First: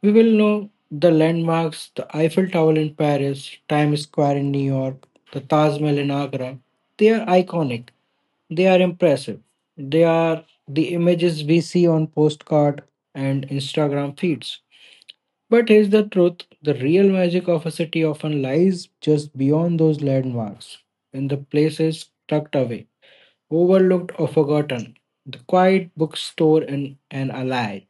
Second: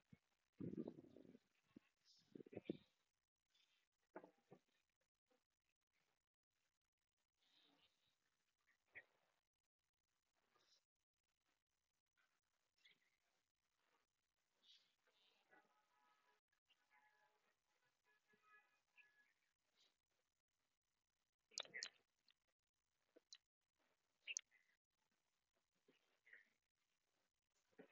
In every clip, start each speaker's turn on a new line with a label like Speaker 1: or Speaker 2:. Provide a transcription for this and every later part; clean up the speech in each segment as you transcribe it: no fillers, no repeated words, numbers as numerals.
Speaker 1: We will know the landmarks, the Eiffel Tower in Paris, Times Square in New York, the Taj Mahal in Agra. They are iconic, they are impressive. They are the images we see on postcard and Instagram feeds. But here's the truth: the real magic of a city often lies just beyond those landmarks, in the places tucked away, overlooked or forgotten. The quiet bookstore in an alley,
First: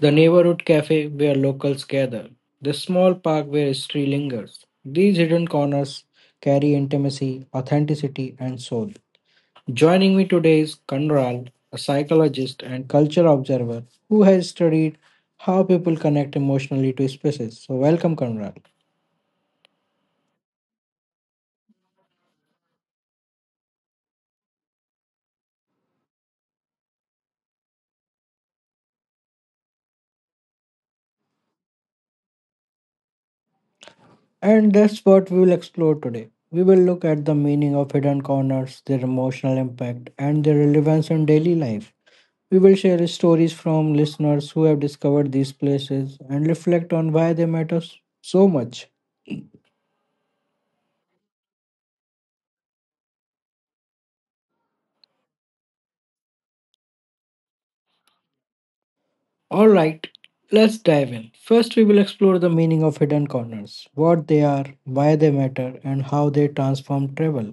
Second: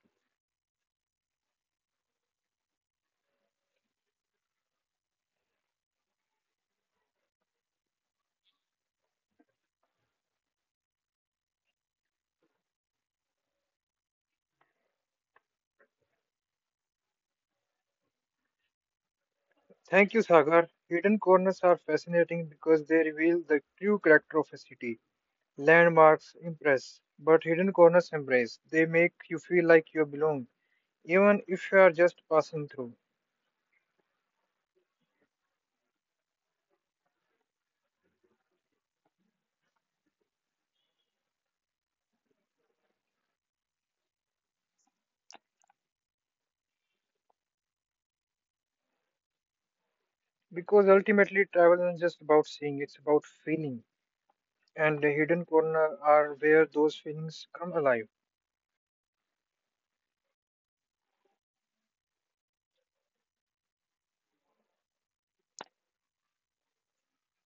Speaker 1: the neighborhood cafe where locals gather, the small park where history lingers. These hidden corners carry intimacy, authenticity, and soul. Joining me today is Conrad, a psychologist and culture observer who has studied how people connect emotionally to spaces. So, welcome, Conrad.
Speaker 2: Thank you, Sagar. Hidden corners are fascinating because they reveal the true character of a city. Landmarks impress, but hidden corners embrace. They make you feel like you belong, even if you are just passing through.
Speaker 1: And that's what we will explore today. We will look at the meaning of hidden corners, their emotional impact, and their relevance in daily life. We will share stories from listeners who have discovered these places and reflect on why they matter so much.
Speaker 2: Because ultimately, travel isn't just about seeing, it's about feeling. And the hidden corners are where those feelings come alive.
Speaker 1: All right, let's dive in. First, we will explore the meaning of hidden corners, what they are, why they matter, and how they transform travel.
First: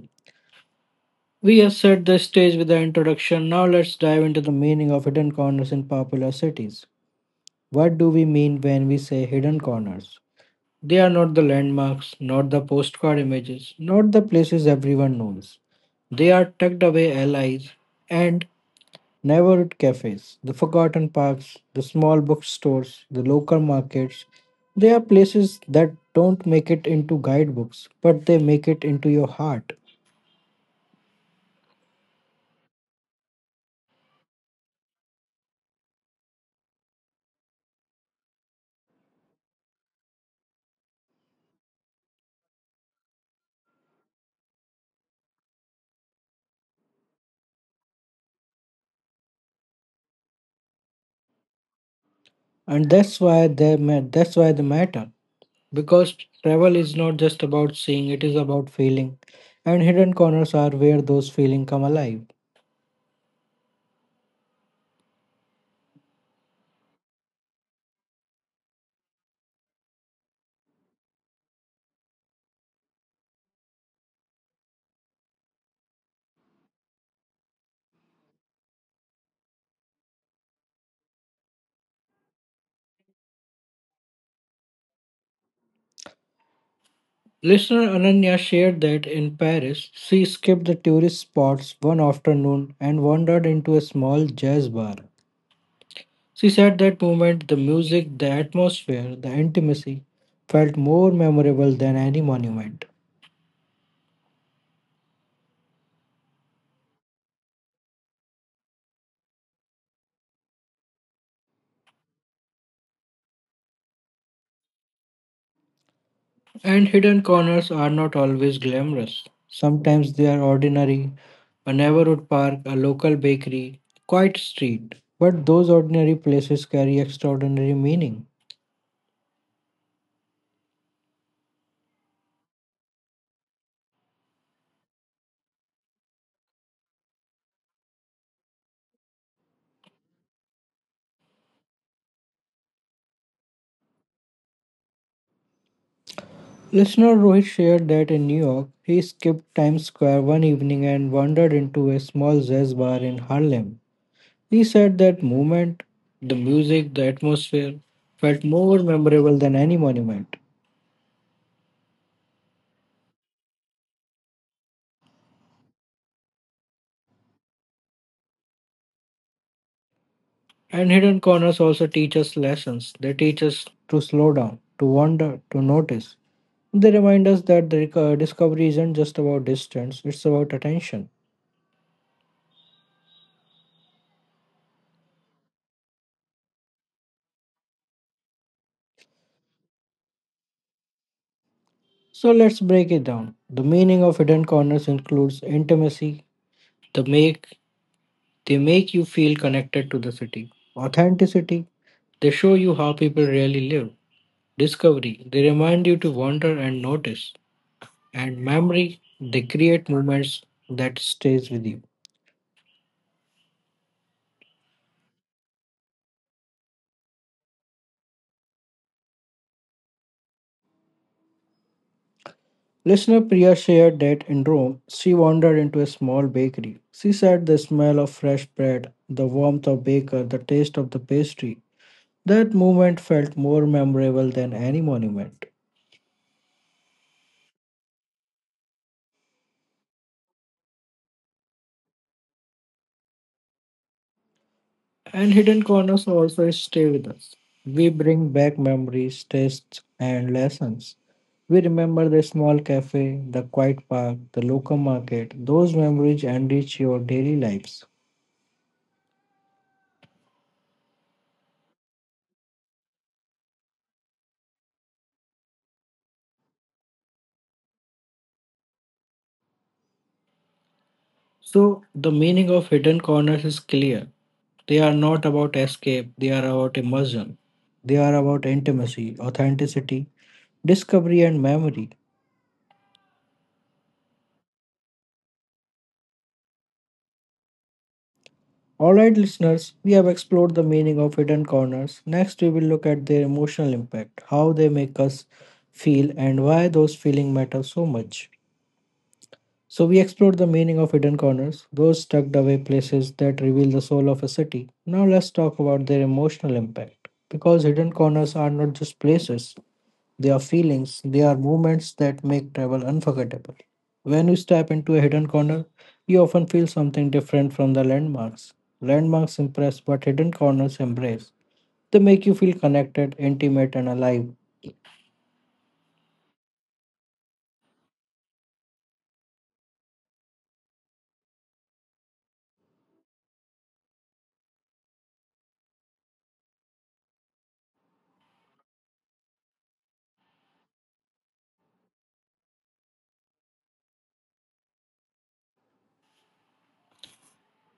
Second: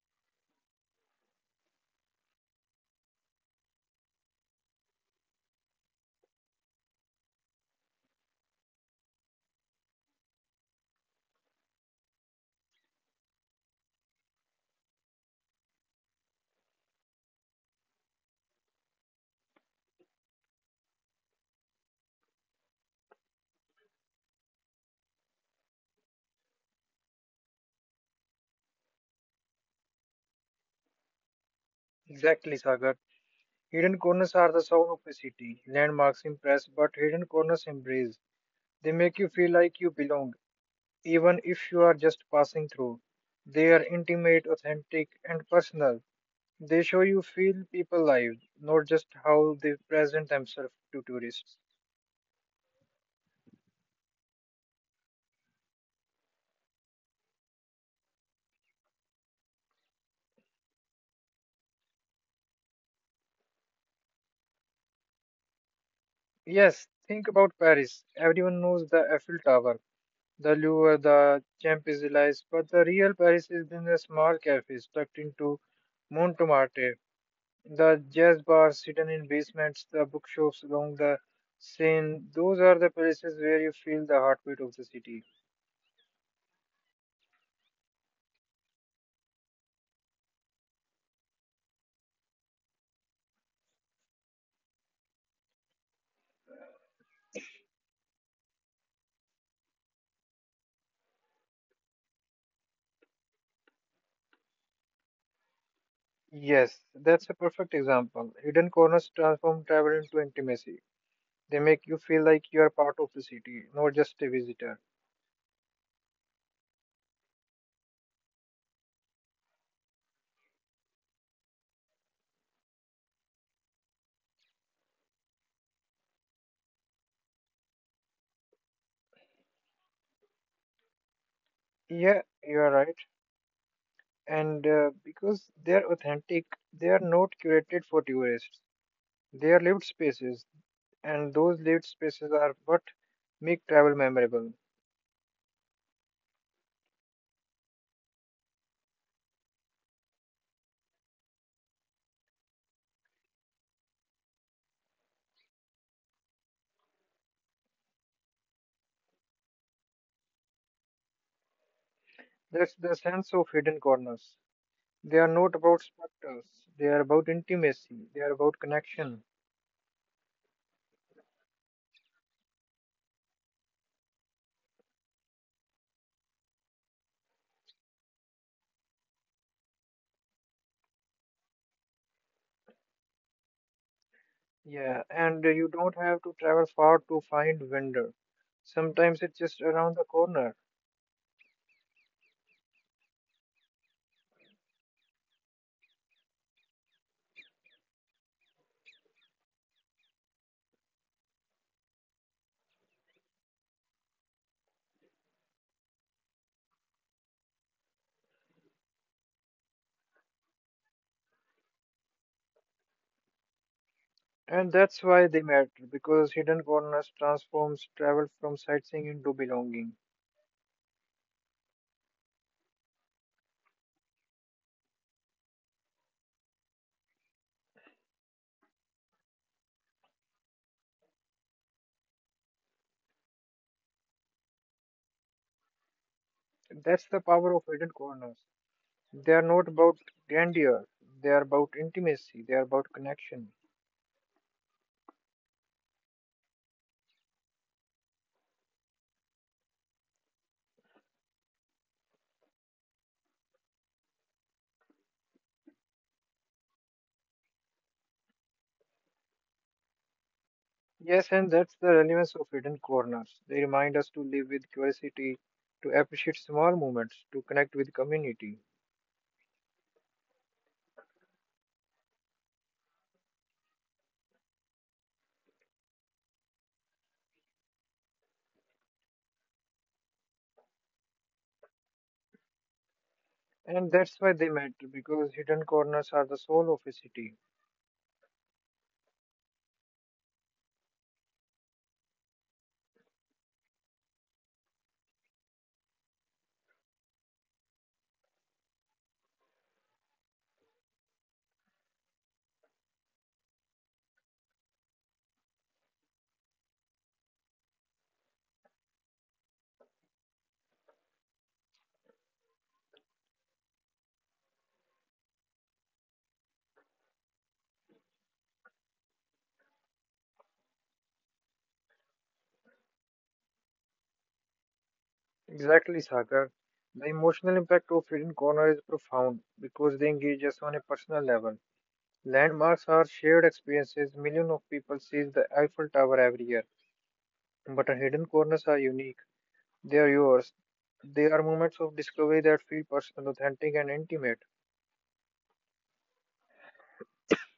Speaker 1: We have set the stage with the introduction. Now, let's dive into the meaning of hidden corners in popular cities. What do we mean when we say hidden corners? They are not the landmarks, not the postcard images, not the places everyone knows. They are tucked away allies and neighborhood cafes, the forgotten parks, the small bookstores, the local markets. They are places that don't make it into guidebooks, but they make it into your heart.
Speaker 2: Exactly, Sagar. Hidden corners are the soul of a city. Landmarks impress, but hidden corners embrace. They make you feel like you belong, even if you are just passing through. They are intimate, authentic, and personal. They show you feel people lives, not just how they present themselves to tourists.
Speaker 1: And that's why they matter. Because travel is not just about seeing, it is about feeling. And hidden corners are where those feelings come alive.
Speaker 2: Yes, think about Paris. Everyone knows the Eiffel Tower, the Louvre, the Champs-Élysées, but the real Paris is in the small cafes tucked into Montmartre, the jazz bars hidden in basements, the bookshops along the Seine. Those are the places where you feel the heartbeat of the city.
Speaker 1: Listener Ananya shared that in Paris, she skipped the tourist spots one afternoon and wandered into a small jazz bar. She said that moment, the music, the atmosphere, the intimacy felt more memorable than any monument.
Speaker 2: Yes, that's a perfect example. Hidden corners transform travel into intimacy. They make you feel like you are part of the city, not just a visitor.
Speaker 1: And hidden corners are not always glamorous. Sometimes they are ordinary, a neighborhood park, a local bakery, a quiet street. But those ordinary places carry extraordinary meaning.
Speaker 2: Yeah, you are right. And because they are authentic, they are not curated for tourists. They are lived spaces, and those lived spaces are what make travel memorable.
Speaker 1: Listener Rohit shared that in New York, he skipped Times Square one evening and wandered into a small jazz bar in Harlem. He said that moment, the music, the atmosphere felt more memorable than any monument.
Speaker 2: That's the sense of hidden corners. They are not about spectacles. They are about intimacy. They are about connection.
Speaker 1: And hidden corners also teach us lessons. They teach us to slow down, to wonder, to notice. They remind us that discovery isn't just about distance, it's about attention.
Speaker 2: Yeah, and you don't have to travel far to find vendor. Sometimes it's just around the corner.
Speaker 1: So let's break it down. The meaning of hidden corners includes intimacy. The make they make you feel connected to the city. Authenticity. They show you how people really live. Discovery, they remind you to wander and notice. And memory, they create moments that stays with you.
Speaker 2: And that's why they matter, because hidden corners transforms travel from sightseeing into belonging.
Speaker 1: Listener Priya shared that in Rome, she wandered into a small bakery. She said the smell of fresh bread, the warmth of baker, the taste of the pastry. That moment felt more memorable than any monument.
Speaker 2: That's the power of hidden corners. They are not about grandeur, they are about intimacy, they are about connection.
Speaker 1: And hidden corners also stay with us. We bring back memories, tastes, and lessons. We remember the small cafe, the quiet park, the local market. Those memories enrich your daily lives.
Speaker 2: Yes, and that's the relevance of hidden corners. They remind us to live with curiosity, to appreciate small moments, to connect with community.
Speaker 1: So, the meaning of hidden corners is clear. They are not about escape, they are about immersion. They are about intimacy, authenticity, discovery, and memory.
Speaker 2: And that's why they matter because hidden corners are the soul of a city.
Speaker 1: Alright, listeners, we have explored the meaning of hidden corners. Next, we will look at their emotional impact, how they make us feel, and why those feelings matter so much. So, we explored the meaning of hidden corners, those tucked away places that reveal the soul of a city. Now, let's talk about their emotional impact. Because hidden corners are not just places, their feelings, their moments that make travel unforgettable. When you step into a hidden corner, you often feel something different from the landmarks. Landmarks impress, but hidden corners embrace. They make you feel connected, intimate, and alive.
Speaker 2: Exactly, Sagar. The emotional impact of hidden corners is profound because they engage us on a personal level. Landmarks are shared experiences. Millions of people see the Eiffel Tower every year. But our hidden corners are unique. They are yours. They are moments of discovery that feel personal, authentic, and intimate.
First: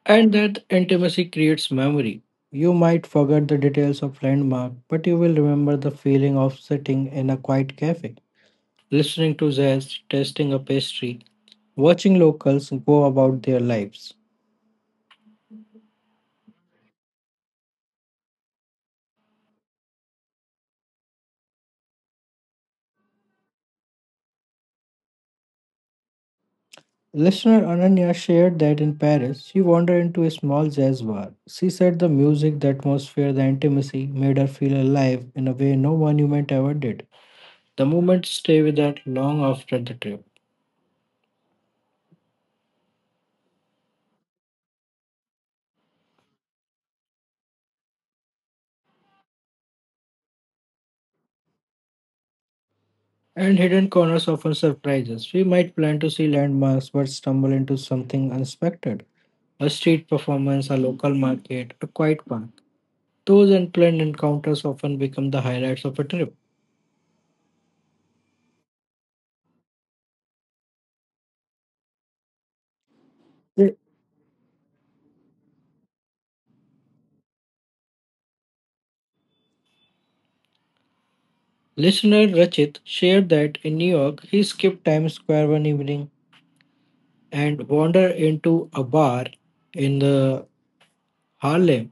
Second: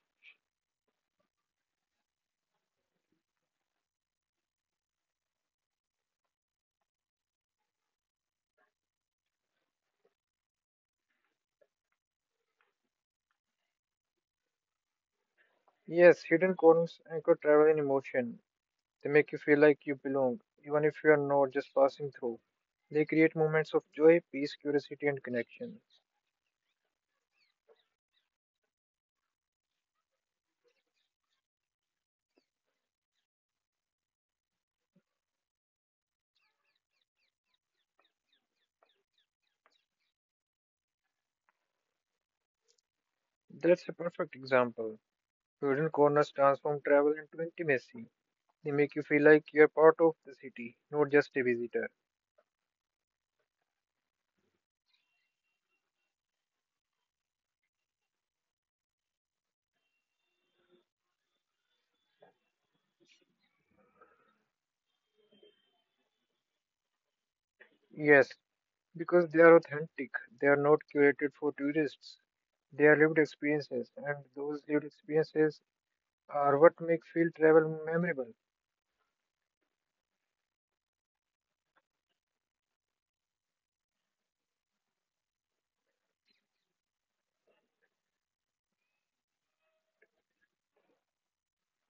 Speaker 1: And that intimacy creates memory. You might forget the details of landmark, but you will remember the feeling of sitting in a quiet cafe, listening to jazz, tasting a pastry, watching locals go about their lives.
Speaker 2: Yes, hidden corners anchor travel in emotion. They make you feel like you belong, even if you are not just passing through. They create moments of joy, peace, curiosity, and connection.
Speaker 1: Listener Ananya shared that in Paris, she wandered into a small jazz bar. She said the music, the atmosphere, the intimacy made her feel alive in a way no monument ever did. The moments stay with her long after the trip.
Speaker 2: That's a perfect example. Student corners transform travel into intimacy. They make you feel like you're part of the city, not just a visitor.
Speaker 1: And hidden corners often surprise us. We might plan to see landmarks but stumble into something unexpected. A street performance, a local market, a quiet park. Those unplanned encounters often become the highlights of a trip.
Speaker 2: Yes, because they are authentic. They are not curated for tourists. They are lived experiences, and those lived experiences are what make field travel memorable.
Speaker 1: Listener Rachit shared that in New York, he skipped Times Square one evening and wandered into a bar in the Harlem.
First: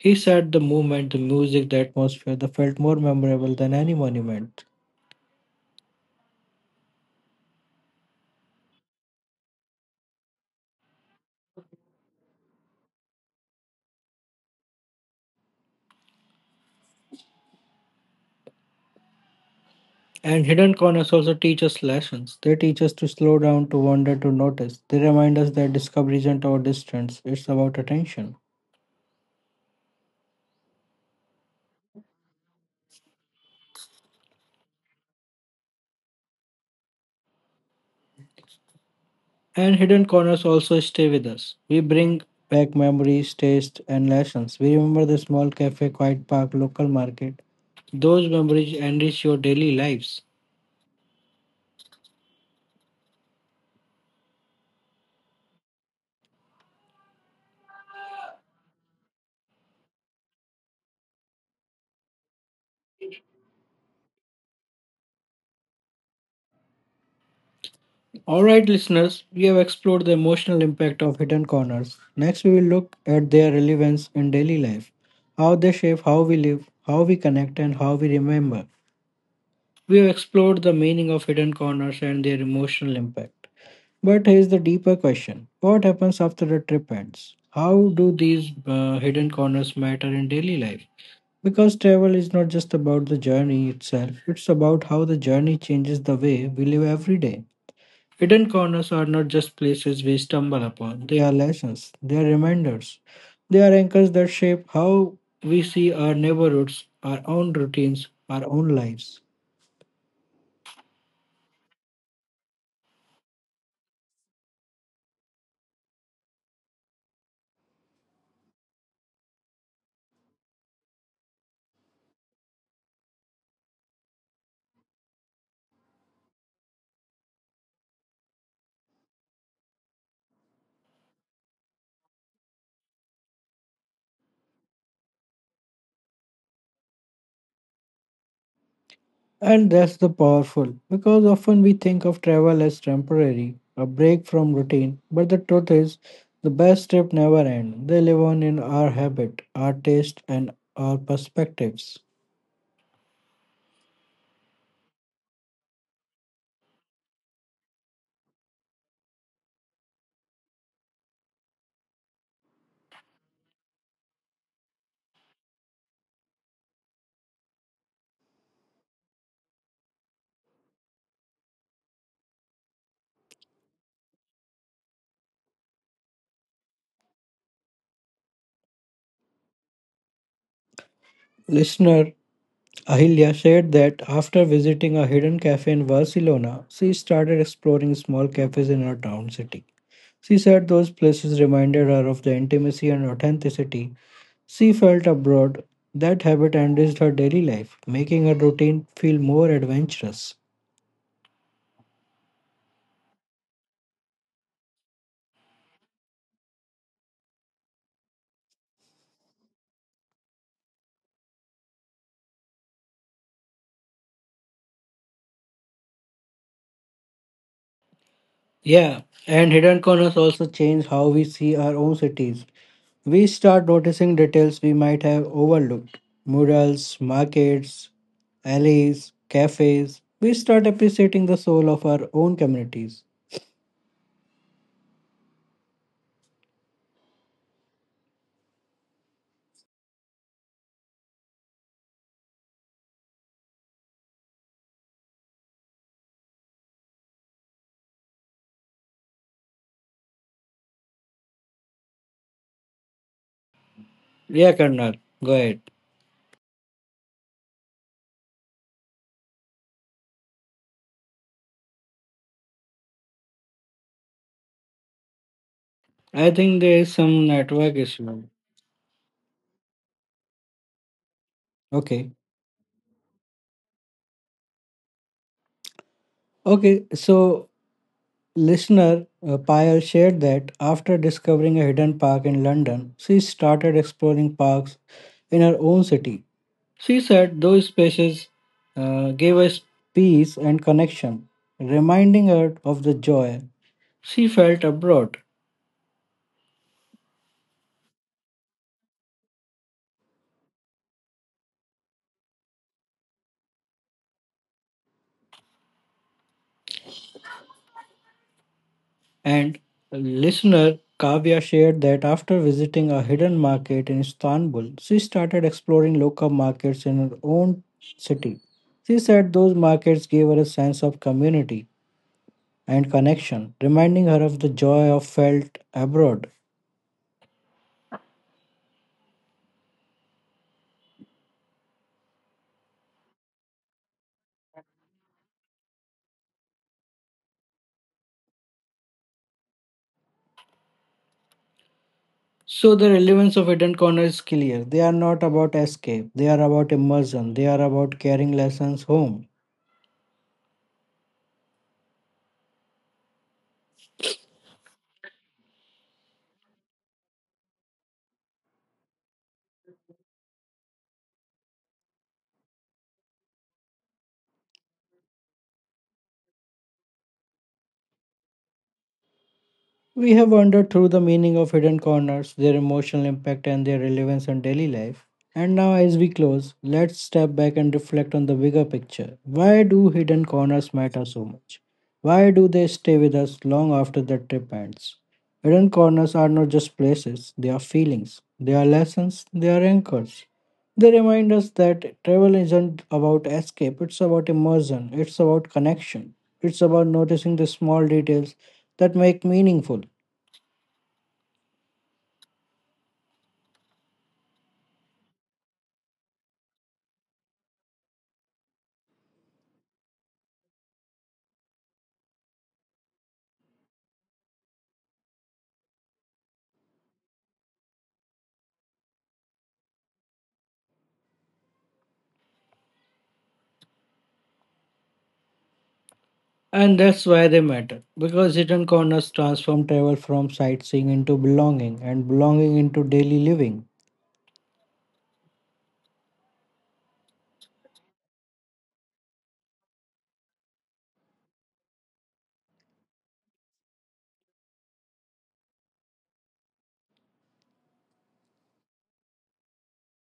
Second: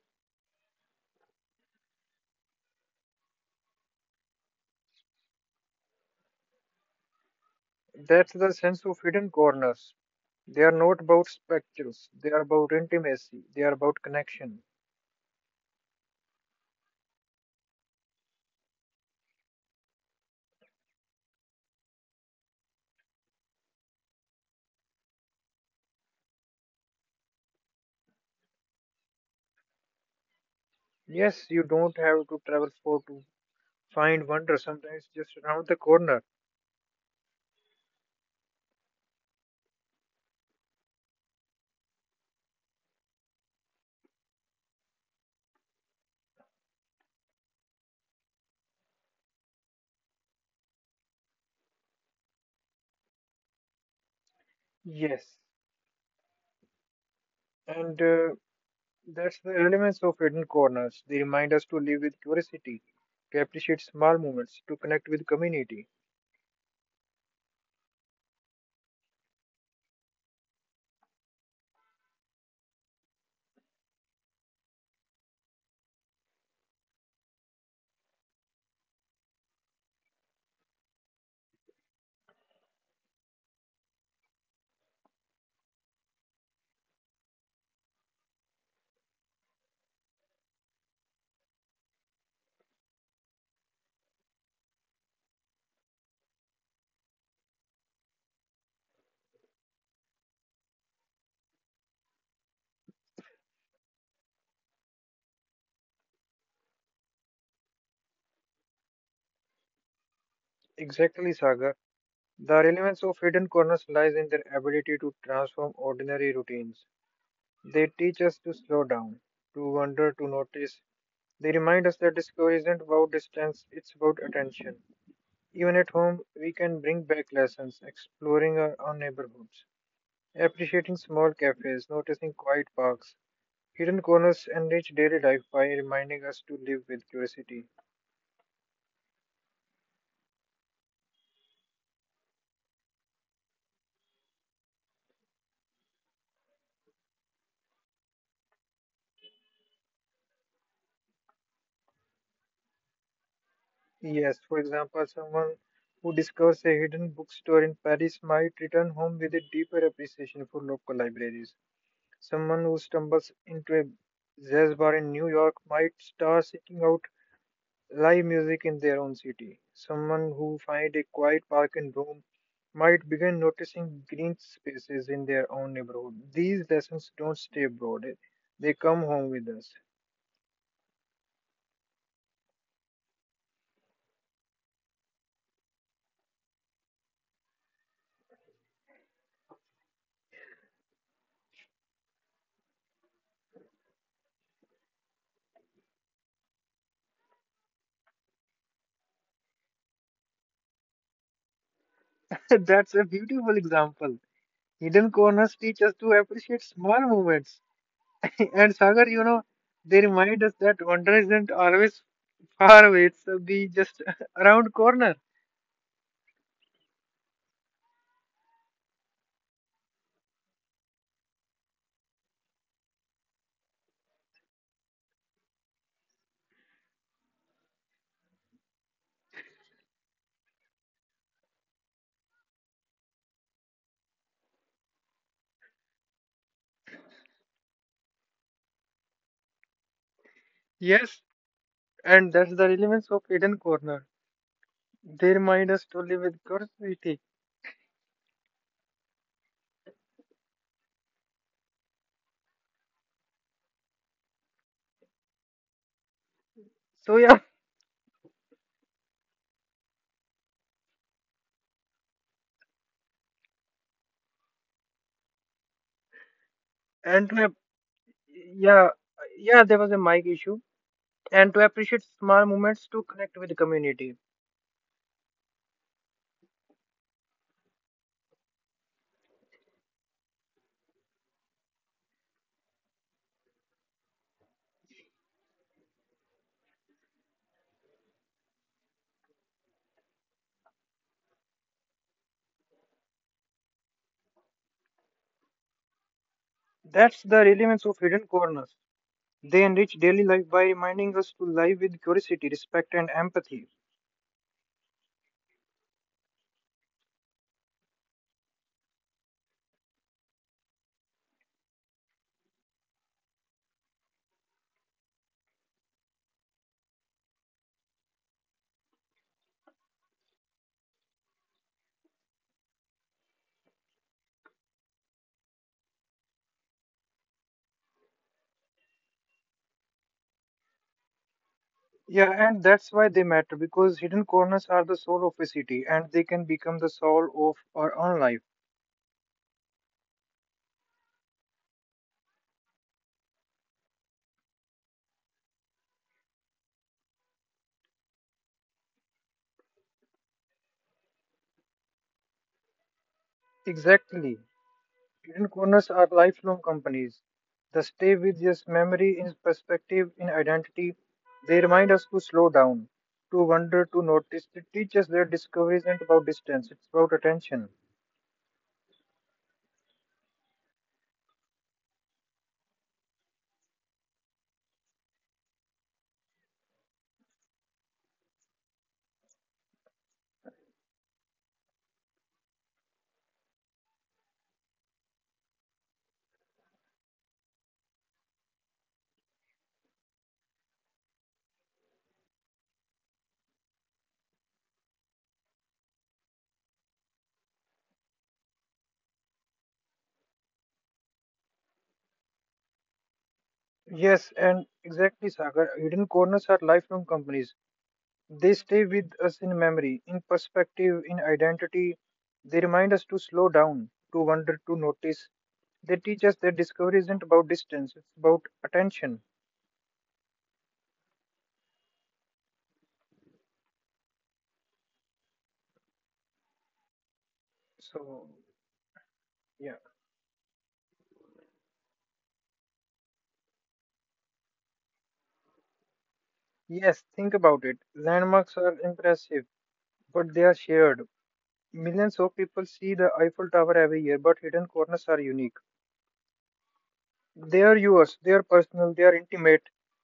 Speaker 1: He said the movement, the music, the atmosphere that felt more memorable than any monument.
Speaker 2: That's the sense of hidden corners. They are not about spectacles. They are about intimacy. They are about connection.
Speaker 1: And hidden corners also teach us lessons. They teach us to slow down, to wander, to notice. They remind us that discovery isn't about distance, it's about attention.
Speaker 2: Yes, you don't have to travel far to find wonder. Sometimes just around the corner.
Speaker 1: And hidden corners also stay with us. We bring back memories, tastes, and lessons. We remember the small cafe, quiet park, local market. Those memories enrich your daily lives.
Speaker 2: Yes, and that's the elements of hidden corners. They remind us to live with curiosity, to appreciate small moments, to connect with community.
Speaker 1: Alright, listeners, we have explored the emotional impact of hidden corners. Next, we will look at their relevance in daily life, how they shape how we live, how we connect, and how we remember. We have explored the meaning of hidden corners and their emotional impact. But here's the deeper question: what happens after the trip ends? How do these hidden corners matter in daily life? Because travel is not just about the journey itself, it's about how the journey changes the way we live every day. Hidden corners are not just places we stumble upon, they are lessons, they are reminders, they are anchors that shape how we see our neighborhoods, our own routines, our own lives.
Speaker 2: Exactly, Sagar. The relevance of hidden corners lies in their ability to transform ordinary routines. They teach us to slow down, to wonder, to notice. They remind us that discovery isn't about distance, it's about attention. Even at home, we can bring back lessons, exploring our own neighborhoods, appreciating small cafes, noticing quiet parks, hidden corners, and rich daily life by reminding us to live with curiosity.
Speaker 1: And that's the powerful because often we think of travel as temporary, a break from routine, but the truth is the best trip never end. They live on in our habit, our taste and our perspectives.
Speaker 2: Yes, for example, someone who discovers a hidden bookstore in Paris might return home with a deeper appreciation for local libraries. Someone who stumbles into a jazz bar in New York might start seeking out live music in their own city. Someone who finds a quiet park in Rome might begin noticing green spaces in their own neighborhood. These lessons don't stay abroad, they come home with us.
Speaker 1: Listener Ahilya shared that after visiting a hidden cafe in Barcelona, she started exploring small cafes in her town city. She said those places reminded her of the intimacy and authenticity she felt abroad. That habit enriched her daily life, making her routine feel more adventurous.
Speaker 2: That's a beautiful example. Hidden corners teach us to appreciate small moments. And Sagar, you know, they remind us that wonder isn't always far away, it's be just around corner.
Speaker 1: Yeah, and hidden corners also change how we see our own cities. We start noticing details we might have overlooked murals, markets, alleys, cafes. We start appreciating the soul of our own communities.
Speaker 2: Yes, and that's the relevance of hidden Corner. They remind us to live with curiosity.
Speaker 1: Yeah, Karnal, go ahead.
Speaker 2: So yeah,
Speaker 1: I think there is some
Speaker 2: and to,
Speaker 1: network issue.
Speaker 2: yeah, yeah, there was a mic issue, and to
Speaker 1: Okay.
Speaker 2: appreciate small moments to connect with the community.
Speaker 1: Okay, so listener Payal shared that after discovering a hidden park in London, she started exploring parks in her own city. She said those spaces gave us peace and connection, reminding her of the joy she felt abroad.
Speaker 2: That's the relevance of Hidden Corners. They enrich daily life by reminding us to live with curiosity, respect, and empathy.
Speaker 1: And listener Kavya shared that after visiting a hidden market in Istanbul, she started exploring local markets in her own city. She said those markets gave her a sense of community and connection, reminding her of the joy of felt abroad.
Speaker 2: Yeah, and that's why they matter because hidden corners are the soul of a city, and they can become the soul of our own life.
Speaker 1: So the relevance of hidden corner is clear. They are not about escape, they are about immersion, they are about carrying lessons home.
Speaker 2: Exactly. Hidden corners are lifelong companies. They stay with us memory in perspective, in identity. They remind us to slow down, to wonder, to notice. They teach us that discovery isn't about distance. It's about attention.
Speaker 1: We have wandered through the meaning of hidden corners, their emotional impact, and their relevance on daily life. And now, as we close, let's step back and reflect on the bigger picture. Why do hidden corners matter so much? Why do they stay with us long after the trip ends? Hidden corners are not just places, they are feelings, they are lessons, they are anchors. They remind us that travel isn't about escape, it's about immersion, it's about connection, it's about noticing the small details that make meaningful.
Speaker 2: Yes, and exactly, Sagar. Hidden corners are lifelong companies. They stay with us in memory, in perspective, in identity. They remind us to slow down, to wonder, to notice. They teach us that discovery isn't about distance, it's about attention.
Speaker 1: And that's why they matter because
Speaker 2: So,
Speaker 1: hidden corners transform
Speaker 2: yeah.
Speaker 1: travel from sightseeing into belonging and belonging into daily living.
Speaker 2: Yes, think about it. Landmarks are impressive, but they are shared. Millions of people see the Eiffel Tower every year, but hidden corners are unique. They are yours, they are personal, they are intimate.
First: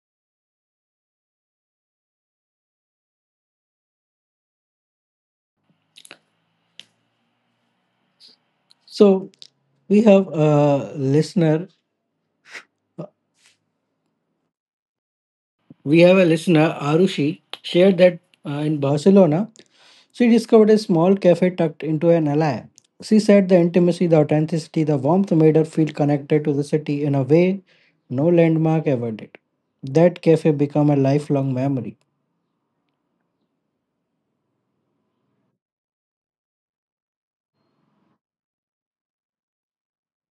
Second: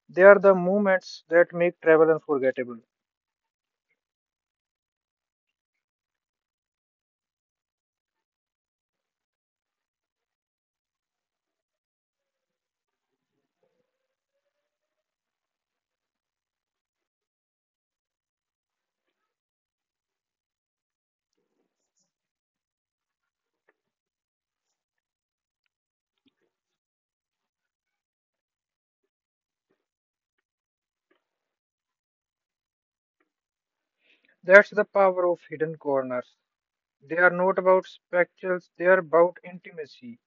Speaker 2: They are the moments that make travel unforgettable.
Speaker 1: So we have a listener, we have a listener, Arushi, shared that in Barcelona, she discovered a small cafe tucked into an alley. She said the intimacy, the authenticity, the warmth made her feel connected to the city in a way no landmark ever did. That cafe became a lifelong memory.
Speaker 2: That's the power of hidden corners. They are not about spectacles, they are about intimacy.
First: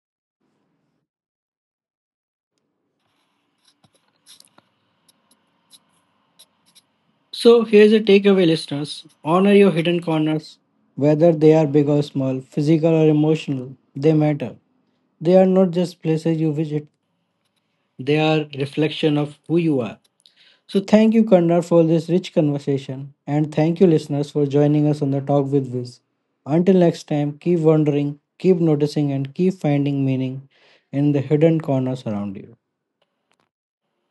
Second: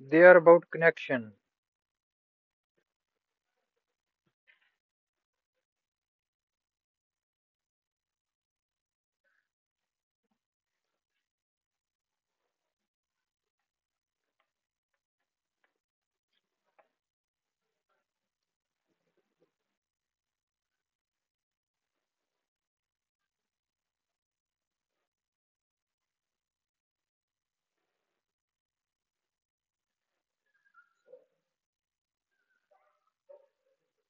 Speaker 2: They are about connection.
Speaker 1: So here's a takeaway, listeners. Honor your hidden corners, whether they are big or small, physical or emotional, they matter. They are not just places you visit, they are reflection of who you are. So thank you, Karnar, for this rich conversation. And thank you, listeners, for joining us on the Talk with Viz. Until next time, keep wondering, keep noticing, and keep finding meaning in the hidden corners around you.